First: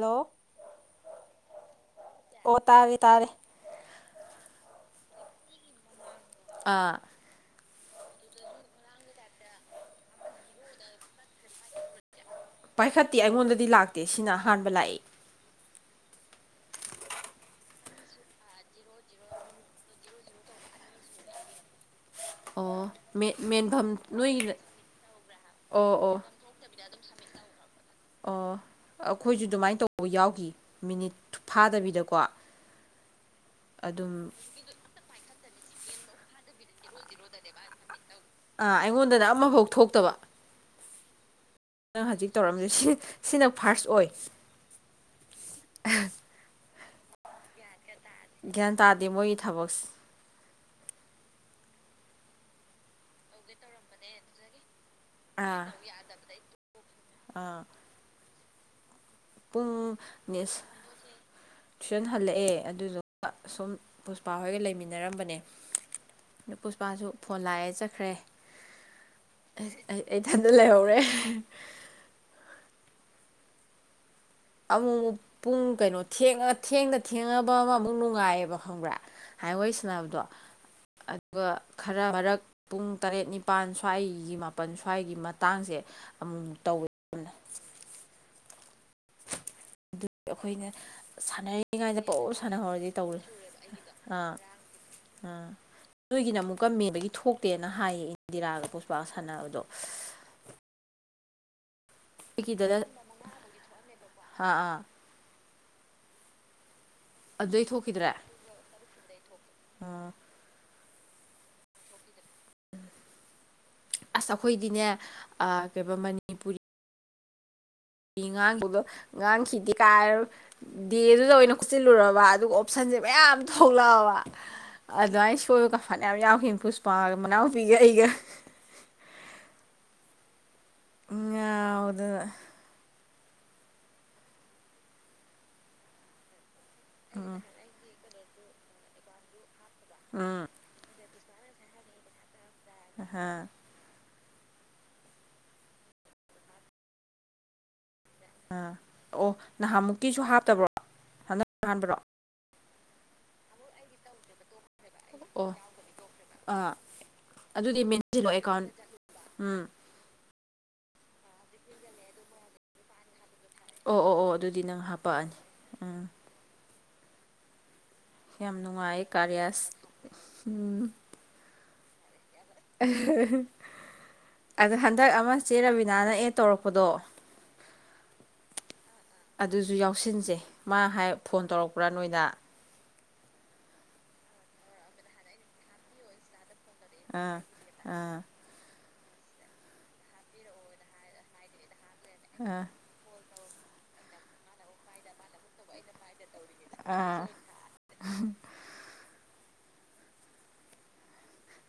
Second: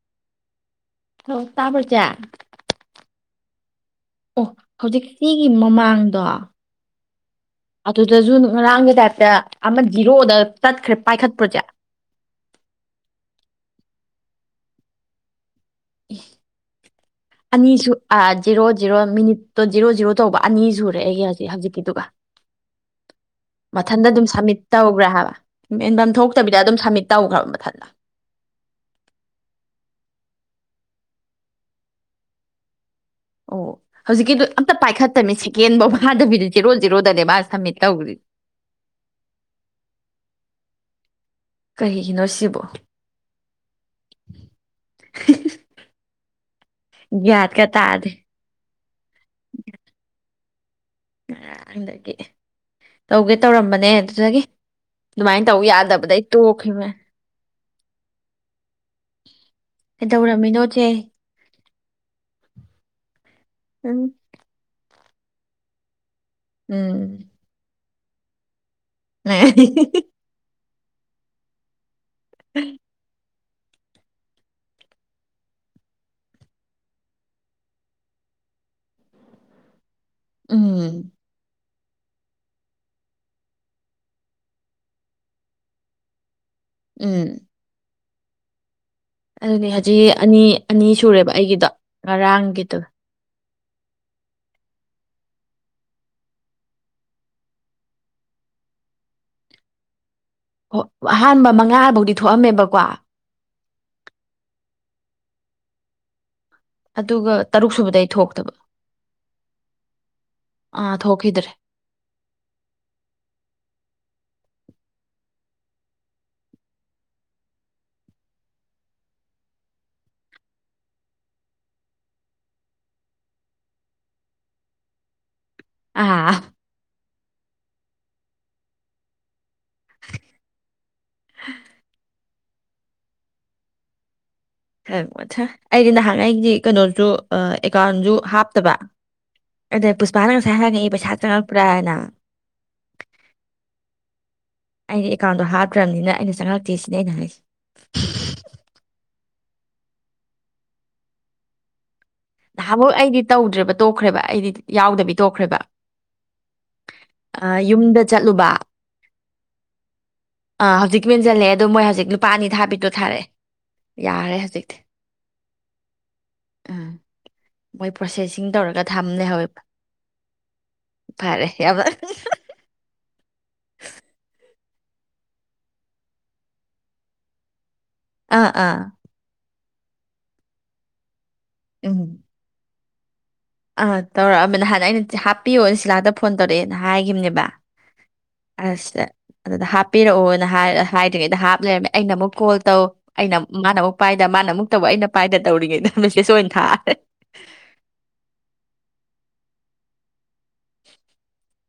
Hello ꯇꯥꯔꯦ [unintelligible] ꯑꯣ ꯍꯧꯖꯤꯛꯤꯒꯤ ꯃꯃꯥꯡꯗꯣ ꯑꯥ ꯑꯗꯨꯗꯁꯨ ꯉꯔꯥꯡꯒꯤ ꯇꯥꯏꯞꯇ ꯑꯃ ꯖꯤꯔꯣꯗ ꯆꯠꯈ꯭ꯔꯦ ꯄꯥꯏꯈꯠꯄ꯭ꯔꯁꯦ ꯄꯥꯏꯈꯠꯇꯦ ꯑꯩꯉꯣꯟꯗꯗꯤ ꯂꯥꯛꯇꯦ ꯁꯤꯅ ꯑꯍꯥꯟꯕ ꯂꯥꯛꯏ ꯎ ꯑꯅꯤꯁꯨ ꯑꯥ ꯖꯤꯦꯔꯣ ꯖꯦꯔꯣ ꯃꯤꯅꯤꯠꯇꯣ ꯖꯤꯦꯔꯣ ꯖꯤꯔꯣ ꯇꯧꯕ ꯑꯅꯤ ꯁꯨꯔꯦ ꯑꯩꯒꯤ ꯍꯧꯖꯤꯛ ꯍꯧꯖꯤꯛꯀꯤꯗꯨꯒ ꯑꯣ ꯃꯦ ꯃꯊꯟꯇ ꯑꯗꯨꯝ ꯁꯝꯃꯤꯠ ꯇꯧꯈ꯭ꯔꯦ ꯍꯥꯏꯕ ꯑꯣ ꯃꯦꯟꯐꯝ ꯑꯣ ꯊꯣꯛꯇꯕꯤꯗ ꯑꯗꯨꯝ ꯁꯝꯃꯤꯠ ꯇꯧꯈ꯭ꯔꯕ ꯃꯊꯟꯇ ꯑꯣ ꯑꯩꯈꯣꯏꯁꯨ ꯑꯗꯨꯃꯥꯏꯅ ꯇꯧꯕ ꯌꯥꯎꯈꯤ ꯃꯤꯅꯤꯠ ꯐꯥꯗꯕꯤꯗꯀꯣ [inaudible] ꯑꯣ ꯑꯗꯨꯝ ꯍꯧꯖꯤꯛꯀꯤꯗꯨꯣ ꯑꯝꯇ ꯄꯥꯏꯈꯠꯇꯕꯃꯤ ꯁꯦꯀꯦꯟꯐꯧ ꯋꯥꯗꯕꯤꯗ ꯖꯤꯔꯣ ꯖꯔꯣꯗꯅꯦ ꯃꯥ ꯁꯝꯃꯤꯠ ꯇꯧ ꯑꯥ ꯑꯩꯉꯣꯟꯗꯅ ꯑꯃꯐꯥꯎ ꯊꯣꯛꯇꯕ ꯅꯪ ꯀꯩꯒꯤꯅꯣ ꯍꯧꯖꯤꯛ ꯁꯤꯕꯣ ꯇꯧꯔꯝꯃꯤꯁꯦ ꯁꯤ ꯁꯤꯅ ꯐꯥꯔꯁ ꯑꯣꯏ ꯌꯥꯗ ꯀ ꯇꯥꯗ ꯒ꯭ꯌꯥꯟ ꯇꯥꯗꯦ ꯃꯣꯏꯒꯤ ꯊꯕꯛꯁꯦ ꯉꯗꯒꯤ ꯇꯧꯒꯦ ꯇꯧꯔꯝꯕꯅꯦ ꯑꯗꯨꯗꯒꯤ ꯑꯗꯨꯃꯥꯏꯅ ꯇꯧ ꯑꯥ ꯌꯥꯗꯕꯗꯒꯤꯩ ꯇꯣꯛꯈꯤꯕꯅꯦ ꯑꯥ ꯄꯨꯡ ꯅꯤ ꯀꯩꯗꯧꯔꯝꯃꯤꯅꯣ ꯆꯦ ꯇꯨꯏꯁꯟ ꯍꯜꯂꯛꯑꯦ ꯑꯗꯨꯗꯨꯒ ꯁꯨꯝ ꯎꯝ ꯅꯨꯄꯥ ꯍꯣꯏꯒ ꯂꯩꯃꯤꯟꯅꯔꯝꯕꯅꯦ ꯅꯨꯄꯤꯁꯨꯄꯥꯁꯨ ꯎꯝ ꯐꯣꯟ ꯂꯥꯛꯑꯦ ꯆꯠꯈ꯭ꯔꯦ ꯅꯦ ꯑꯩ ꯑꯩ ꯏꯊꯟꯗ ꯂꯩꯍꯧꯔꯦ ꯎꯝ ꯑꯃꯨꯛ ꯑꯃꯨꯛ ꯄꯨꯡ ꯀꯩꯅꯣꯉ ꯊꯦꯡꯅ ꯊꯦꯡꯉꯅꯕ ꯑꯃ ꯑꯃꯨꯛ ꯅꯨꯡꯉꯥꯏꯌꯦꯕ ꯈꯪꯕ꯭ꯔꯥ ꯍꯥꯏ ꯋꯥꯩ ꯁꯅꯕꯗꯣ ꯎꯝ ꯑꯗꯨꯒ ꯈꯔ ꯃꯔꯛ ꯄꯨꯡ ꯇꯔꯦꯠ ꯅꯤꯄꯥꯜ ꯁ꯭ꯋꯥꯏꯒꯤ ꯃꯥꯄꯜ ꯁ꯭ꯋꯥꯏꯒꯤ ꯃꯇꯥꯡꯁꯦ ꯑꯃꯨ ꯇꯧꯋꯦ ꯌꯥꯝꯅ ꯎꯝ ꯑꯗꯨꯗꯤ ꯑꯗꯨ ꯍꯧꯖꯤꯛ ꯑꯅꯤ ꯑꯩꯈꯣꯏꯅ ꯑꯅꯤ ꯁꯨꯔꯦꯕ ꯑꯩꯒꯤꯗꯣ ꯉꯔꯥꯡꯒꯤꯗꯨ ꯇꯧꯏ ꯑꯥ ꯑꯥ ꯅꯣꯏꯒꯤꯅ ꯑꯃꯨꯛ ꯀꯝꯃꯦꯕꯒꯤ ꯊꯣꯛꯇꯦꯅ ꯍꯥꯏꯌꯦ ꯏꯟꯗꯤꯔꯥꯒ ꯄꯣꯠꯁꯄꯥ ꯁꯥꯟꯅꯕꯗꯣ ꯑꯣ ꯑꯍꯥꯟꯕ ꯃꯉꯥꯕꯨꯗꯤ ꯑꯩꯒꯤꯗꯗ ꯑꯥ ꯑꯥ ꯑꯗꯨꯒ ꯑꯗꯨꯗꯩ ꯇꯔꯨꯛ ꯁꯨꯕꯗ ꯑꯩ ꯊꯣꯛꯈꯤꯗ꯭ꯔꯦ ꯊꯣꯛꯇꯕ ꯑꯥ ꯑꯥ ꯊꯣꯛꯈꯤꯗ꯭ꯔꯦ ꯑꯁ ꯑꯩꯈꯣꯏꯗꯤꯅꯦ ꯀꯩ ꯉꯥꯡꯕꯗꯣ ꯉꯉꯥꯡ ꯈꯈꯤꯗꯤ ꯀꯥꯏꯔꯣ ꯗꯦꯗꯨꯗ ꯑꯣꯏꯅ ꯈꯨꯠꯆꯤꯜꯂꯨꯔꯕ ꯑꯗꯨꯒ ꯑꯣꯞꯁꯟꯁꯦ ꯃꯌꯥꯝ ꯊꯣꯛꯂꯛꯑꯕ ꯑꯗꯨꯃꯥꯏꯅ ꯁꯣꯏꯕꯒ ꯐꯅꯌꯥꯝ ꯑꯥ ꯌꯥꯎꯈꯤ ꯏꯐꯨꯁꯄꯥ ꯃꯅꯥꯎꯄꯤꯒ ꯑꯩꯒ [unintelligible] ꯑꯩꯗꯤ ꯅꯍꯥꯟ ꯑꯩꯒꯤ ꯀꯩꯅꯣꯁꯨ ꯎꯝ ꯑꯦꯀꯥꯎꯟꯖ ꯍꯥꯞꯇꯕ ꯑꯗꯨꯗ ꯄꯨꯁꯄꯥꯅꯒ ꯎꯝ ꯁ ꯍꯥꯏꯔꯒ ꯑꯩꯕꯩ ꯁꯥꯇ꯭ꯔ ꯄꯨꯔꯥ ꯍꯥꯏꯅ ꯍꯥꯥ ꯑꯩꯅ ꯑꯦꯀꯥꯎꯟꯗꯣ ꯍꯥꯞꯇ꯭ꯔꯕꯅꯤꯅ ꯑꯩꯅ ꯆꯪꯪꯂꯛꯇꯦ ꯁꯤꯅ ꯑꯩꯅ ꯍꯥꯏꯁꯁꯤ ꯑꯥ ꯑꯣ ꯅꯍꯥꯟꯃꯨꯛꯀꯤꯁꯨ ꯍꯥꯞꯇꯕ꯭ꯔꯣ ꯍꯟꯗꯛ ꯍꯥꯟꯕ꯭ꯔꯣ ꯅꯍꯥ ꯑꯃꯨꯛ ꯑꯩꯗꯤ ꯇꯧꯗ꯭ꯔꯦꯕ ꯇꯣꯛꯈ꯭ꯔꯦꯕ ꯑꯩꯗꯤ ꯌꯥꯎꯗꯕꯤ ꯑꯣ ꯇꯣꯛꯈ꯭ꯔꯦꯕ ꯑꯥ ꯑꯥ, ꯑꯗꯨꯗꯤ ꯌꯨꯝꯗ ꯃꯦꯟꯁꯤꯜꯂꯣ ꯆꯠꯂꯨꯕ ꯑꯦꯀꯥꯎꯟ ꯎꯝ꯫ ꯑꯥ ꯍꯧꯖꯤꯛ ꯃꯦꯟꯖꯜꯂꯦ ꯑꯗꯣ ꯃꯣꯏ ꯍꯧꯖꯤꯛ ꯅꯨꯄꯥ ꯑꯅꯤ ꯊꯥꯕꯤꯗꯣ ꯊꯥꯔꯛꯑꯦ꯫ ꯑꯣ ꯑꯣ ꯑꯣ ꯌꯥꯔꯦ ꯑꯗꯨꯗꯤ ꯅꯪ ꯍꯥꯄꯛꯑꯅꯤ ꯎꯝ꯫ ꯑ꯫ ꯃꯣꯏ ꯄ꯭ꯔꯣꯁꯦꯁꯤꯡ ꯌꯥꯝ ꯇꯧꯔꯒ ꯅꯨꯡꯉꯥꯏꯌꯦ ꯊꯝꯅꯦ ꯍꯋꯦ ꯀꯥꯔꯤꯌꯥꯁ ꯎꯝ ꯐꯔꯦ ꯌꯚ꯫ [unintelligible] ꯑꯗ ꯍꯟꯗꯛ ꯑꯃ ꯆꯦ ꯔꯕꯤꯅꯥꯅ ꯑꯦꯗ ꯇꯧꯔꯛꯄꯗꯣ ꯑꯥ ꯑꯥ꯫ ꯑꯗꯨꯁꯨ ꯌꯥꯎꯁꯤꯟꯁꯦ ꯃꯥ ꯍꯥꯏ ꯐꯣꯟ ꯇꯧꯔꯛꯄ꯭ꯔꯥ ꯎꯝ ꯅꯣꯏꯗ꯫ ꯑꯥ ꯇꯧꯔꯛꯑꯃꯦ ꯅꯍꯥꯟ ꯑꯩꯅ ꯍꯥꯞꯄꯤꯌꯣ ꯁꯤꯂꯥꯛꯇ ꯐꯣꯟ ꯇꯧꯔꯛꯑꯦ ꯑꯥ ꯍꯥꯏꯈꯤꯕꯅꯦꯕ꯫ ꯑꯥ ꯑꯁ ꯑꯗꯨꯗ ꯍꯥꯞꯄꯤꯔꯛꯑꯣꯅ ꯍꯥꯏ ꯍꯥꯏꯗ꯭ꯔꯤꯉꯩꯗ ꯍꯥꯞ ꯂꯩꯔꯝꯃꯦ ꯑꯩꯅ ꯑꯃꯨꯛ ꯀꯣꯜ ꯑꯥ ꯇꯧ ꯑꯩꯅ ꯃꯥꯅ ꯑꯃꯨꯛ ꯄꯥꯏꯗ ꯃꯥꯅ ꯑꯃꯨꯛ ꯇꯧꯕ ꯑꯩꯅ ꯄꯥꯏꯗ ꯇꯧꯔꯤꯉꯩꯗ ꯃꯦꯁꯦꯁ ꯑꯣꯏꯅ ꯊꯥꯔꯦ ꯑꯥ꯫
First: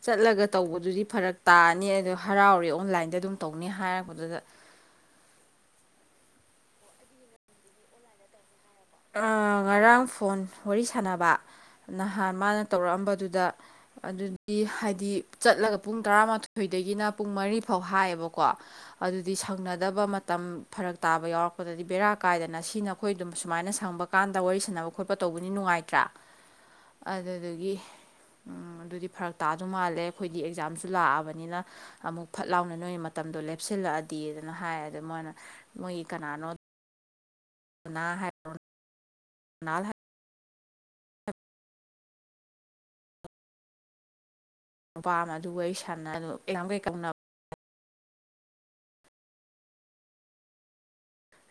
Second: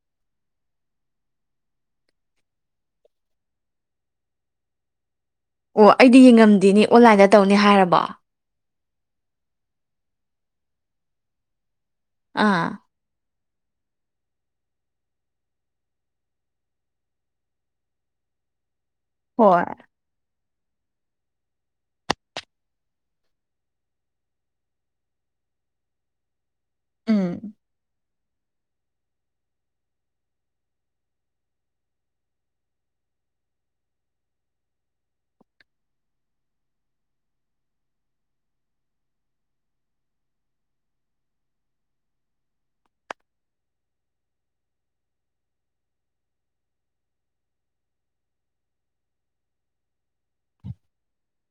ꯆꯠꯂꯒ ꯇꯧꯕꯗꯨꯗꯤ ꯐꯔꯛ ꯇꯥꯅꯤ ꯑꯗꯣ ꯍꯔꯥꯎꯔꯦ ꯑꯣꯟꯂꯥꯏꯟꯗ ꯑꯗꯨꯝ ꯇꯧꯅꯤ ꯍꯥꯏꯔꯛꯄꯗꯨꯗ꯫ ꯑꯣ ꯑꯩꯗꯤ ꯌꯦꯡꯉꯝꯗꯦꯅꯤ ꯑꯣꯟꯂꯥꯏꯟꯗ ꯇꯧꯅꯤ ꯍꯥꯏꯔꯕꯣ꯫ ꯑꯥ ꯉꯔꯥꯡ ꯐꯣꯟ ꯋꯥꯔꯤ ꯁꯥꯟꯅꯕ ꯅꯍꯥꯟ ꯃꯥꯅ ꯑꯥ ꯇꯧꯔꯛꯑꯝꯕꯗꯨꯗ꯫ ꯑꯗꯨꯗꯤ ꯍꯥꯏꯗꯤ ꯆꯠꯂꯒ ꯄꯨꯡ ꯇꯔꯥꯃꯥꯊꯣꯏꯗꯒꯤꯅ ꯄꯨꯡ ꯃꯔꯤ ꯐꯥꯎ ꯍꯥꯏꯌꯦꯕꯀꯣ꯫ ꯑꯗꯨꯗꯤ ꯍꯣꯏ ꯁꯪꯅꯗꯕ ꯃꯇꯝ ꯐꯔꯛ ꯇꯥꯕ ꯌꯥꯎꯔꯛꯄꯗꯗꯤ ꯕꯦꯔꯥ ꯀꯥꯏꯗꯅ ꯁꯤꯅ ꯑꯩꯈꯣꯏ ꯑꯗꯨꯝ ꯁꯨꯃꯥꯏꯅ ꯁꯪꯕ ꯀꯥꯟꯗ ꯋꯥꯔꯤ ꯁꯥꯟꯅꯕ ꯈꯣꯠꯄ ꯇꯧꯕꯅꯤ ꯅꯨꯡꯉꯥꯏꯇ꯭ꯔꯥ ꯎꯝ ꯑꯗꯨꯗꯒꯤ ꯎꯝ ꯑꯗꯨꯗꯤ ꯐꯔꯛ ꯇꯥꯗꯧ ꯃꯥꯜꯂꯦ ꯑꯩꯈꯣꯏꯗꯤ ꯑꯦꯛꯖꯥꯝꯁꯨ ꯂꯥꯛꯑꯕꯅꯤꯅ꯫ ꯑꯃꯨꯛ ꯐꯠ ꯂꯥꯎꯅ ꯅꯣꯏ ꯃꯇꯝꯗꯣ ꯂꯦꯞꯁꯤꯜꯂꯛꯑꯗꯤꯗꯅ ꯍꯥꯏ ꯑꯗ ꯃꯣꯏꯅ ꯃꯣꯏꯒꯤ ꯀꯅꯥꯅꯣ ꯄꯨꯅꯥ ꯍꯥꯏ [unintelligible] ꯅꯨꯄꯥ ꯑꯃ ꯑꯗꯨ ꯋꯥꯔꯤ ꯁꯥꯟꯅꯍꯜꯂꫭ ꯑꯗꯨ [inaudible]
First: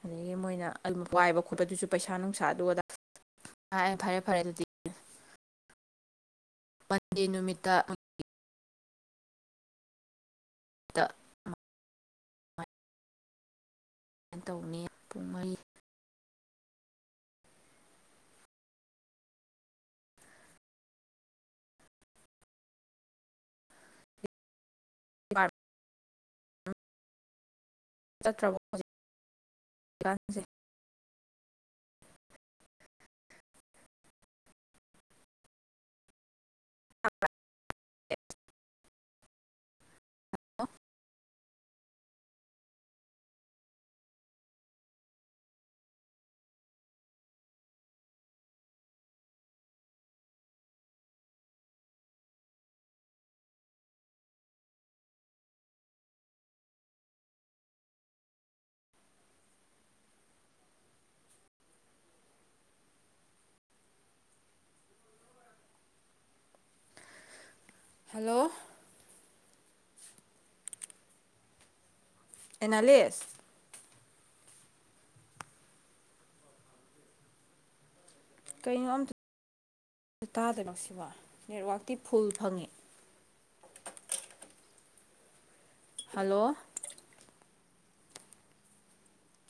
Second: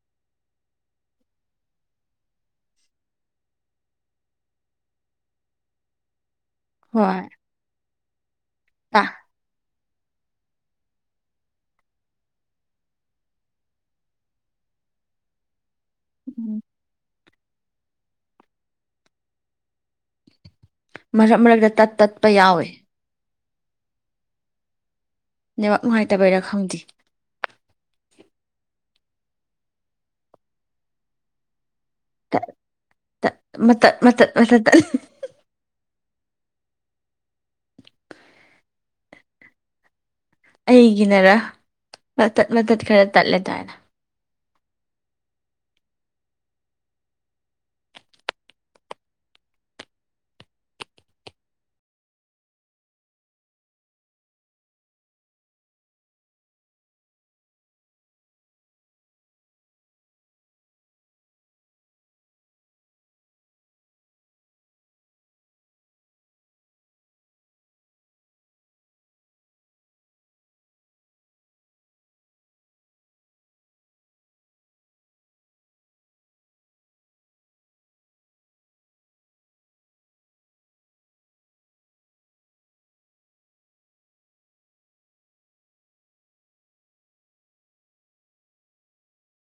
ꯑꯗꯒꯤ ꯃꯣꯏꯅ ꯑꯗꯨ ꯋꯥꯏꯕ ꯈꯣꯠꯄꯗꯨꯁꯨ ꯄꯩꯁꯥ ꯅꯨꯡꯁꯥ ꯑꯗꯨ ꯑꯗꯥ ꯐꯔꯦ ꯐꯔꯦ ꯑꯗꯨꯗꯤ꯫ ꯍꯣꯏ ꯄꯟꯗꯦ ꯅꯨꯃꯤꯠꯇ [unintelligible] [unintelligible] ꯇꯧꯅꯤ ꯄꯨꯡ ꯃꯔꯤ ꯎꯝ꯫ ꯃꯔꯛ ꯃꯔꯛꯇ ꯇꯠ ꯇꯠꯄ ꯌꯥꯎꯋꯦ꯫ [unintelligible] ꯅꯦꯋꯥꯛ ꯅꯨꯡꯉꯥꯏꯇꯕꯩꯔꯥ ꯈꯪꯗꯦ꯫ [inaudible] ꯇ ꯇ ꯃꯇꯠ ꯃꯇꯠ [inaudible] [unintelligible] ꯑꯩꯒꯤꯅꯔ ꯃꯇꯠ ꯃꯇꯠ ꯈꯔ ꯇꯠꯂꯦꯗꯥꯥꯏꯅ꯫ ꯍꯜꯂꯣ꯫ ꯑꯦꯅꯥꯂꯤꯁ꯫ ꯀꯩꯅꯣ ꯑꯝꯇ ꯇꯥꯗꯅꯁꯤꯕ ꯅꯦꯠꯋꯥꯛꯇꯤ ꯐꯨꯜ ꯐꯪꯉꯤ꯫ ꯍꯜꯂꯣ꯫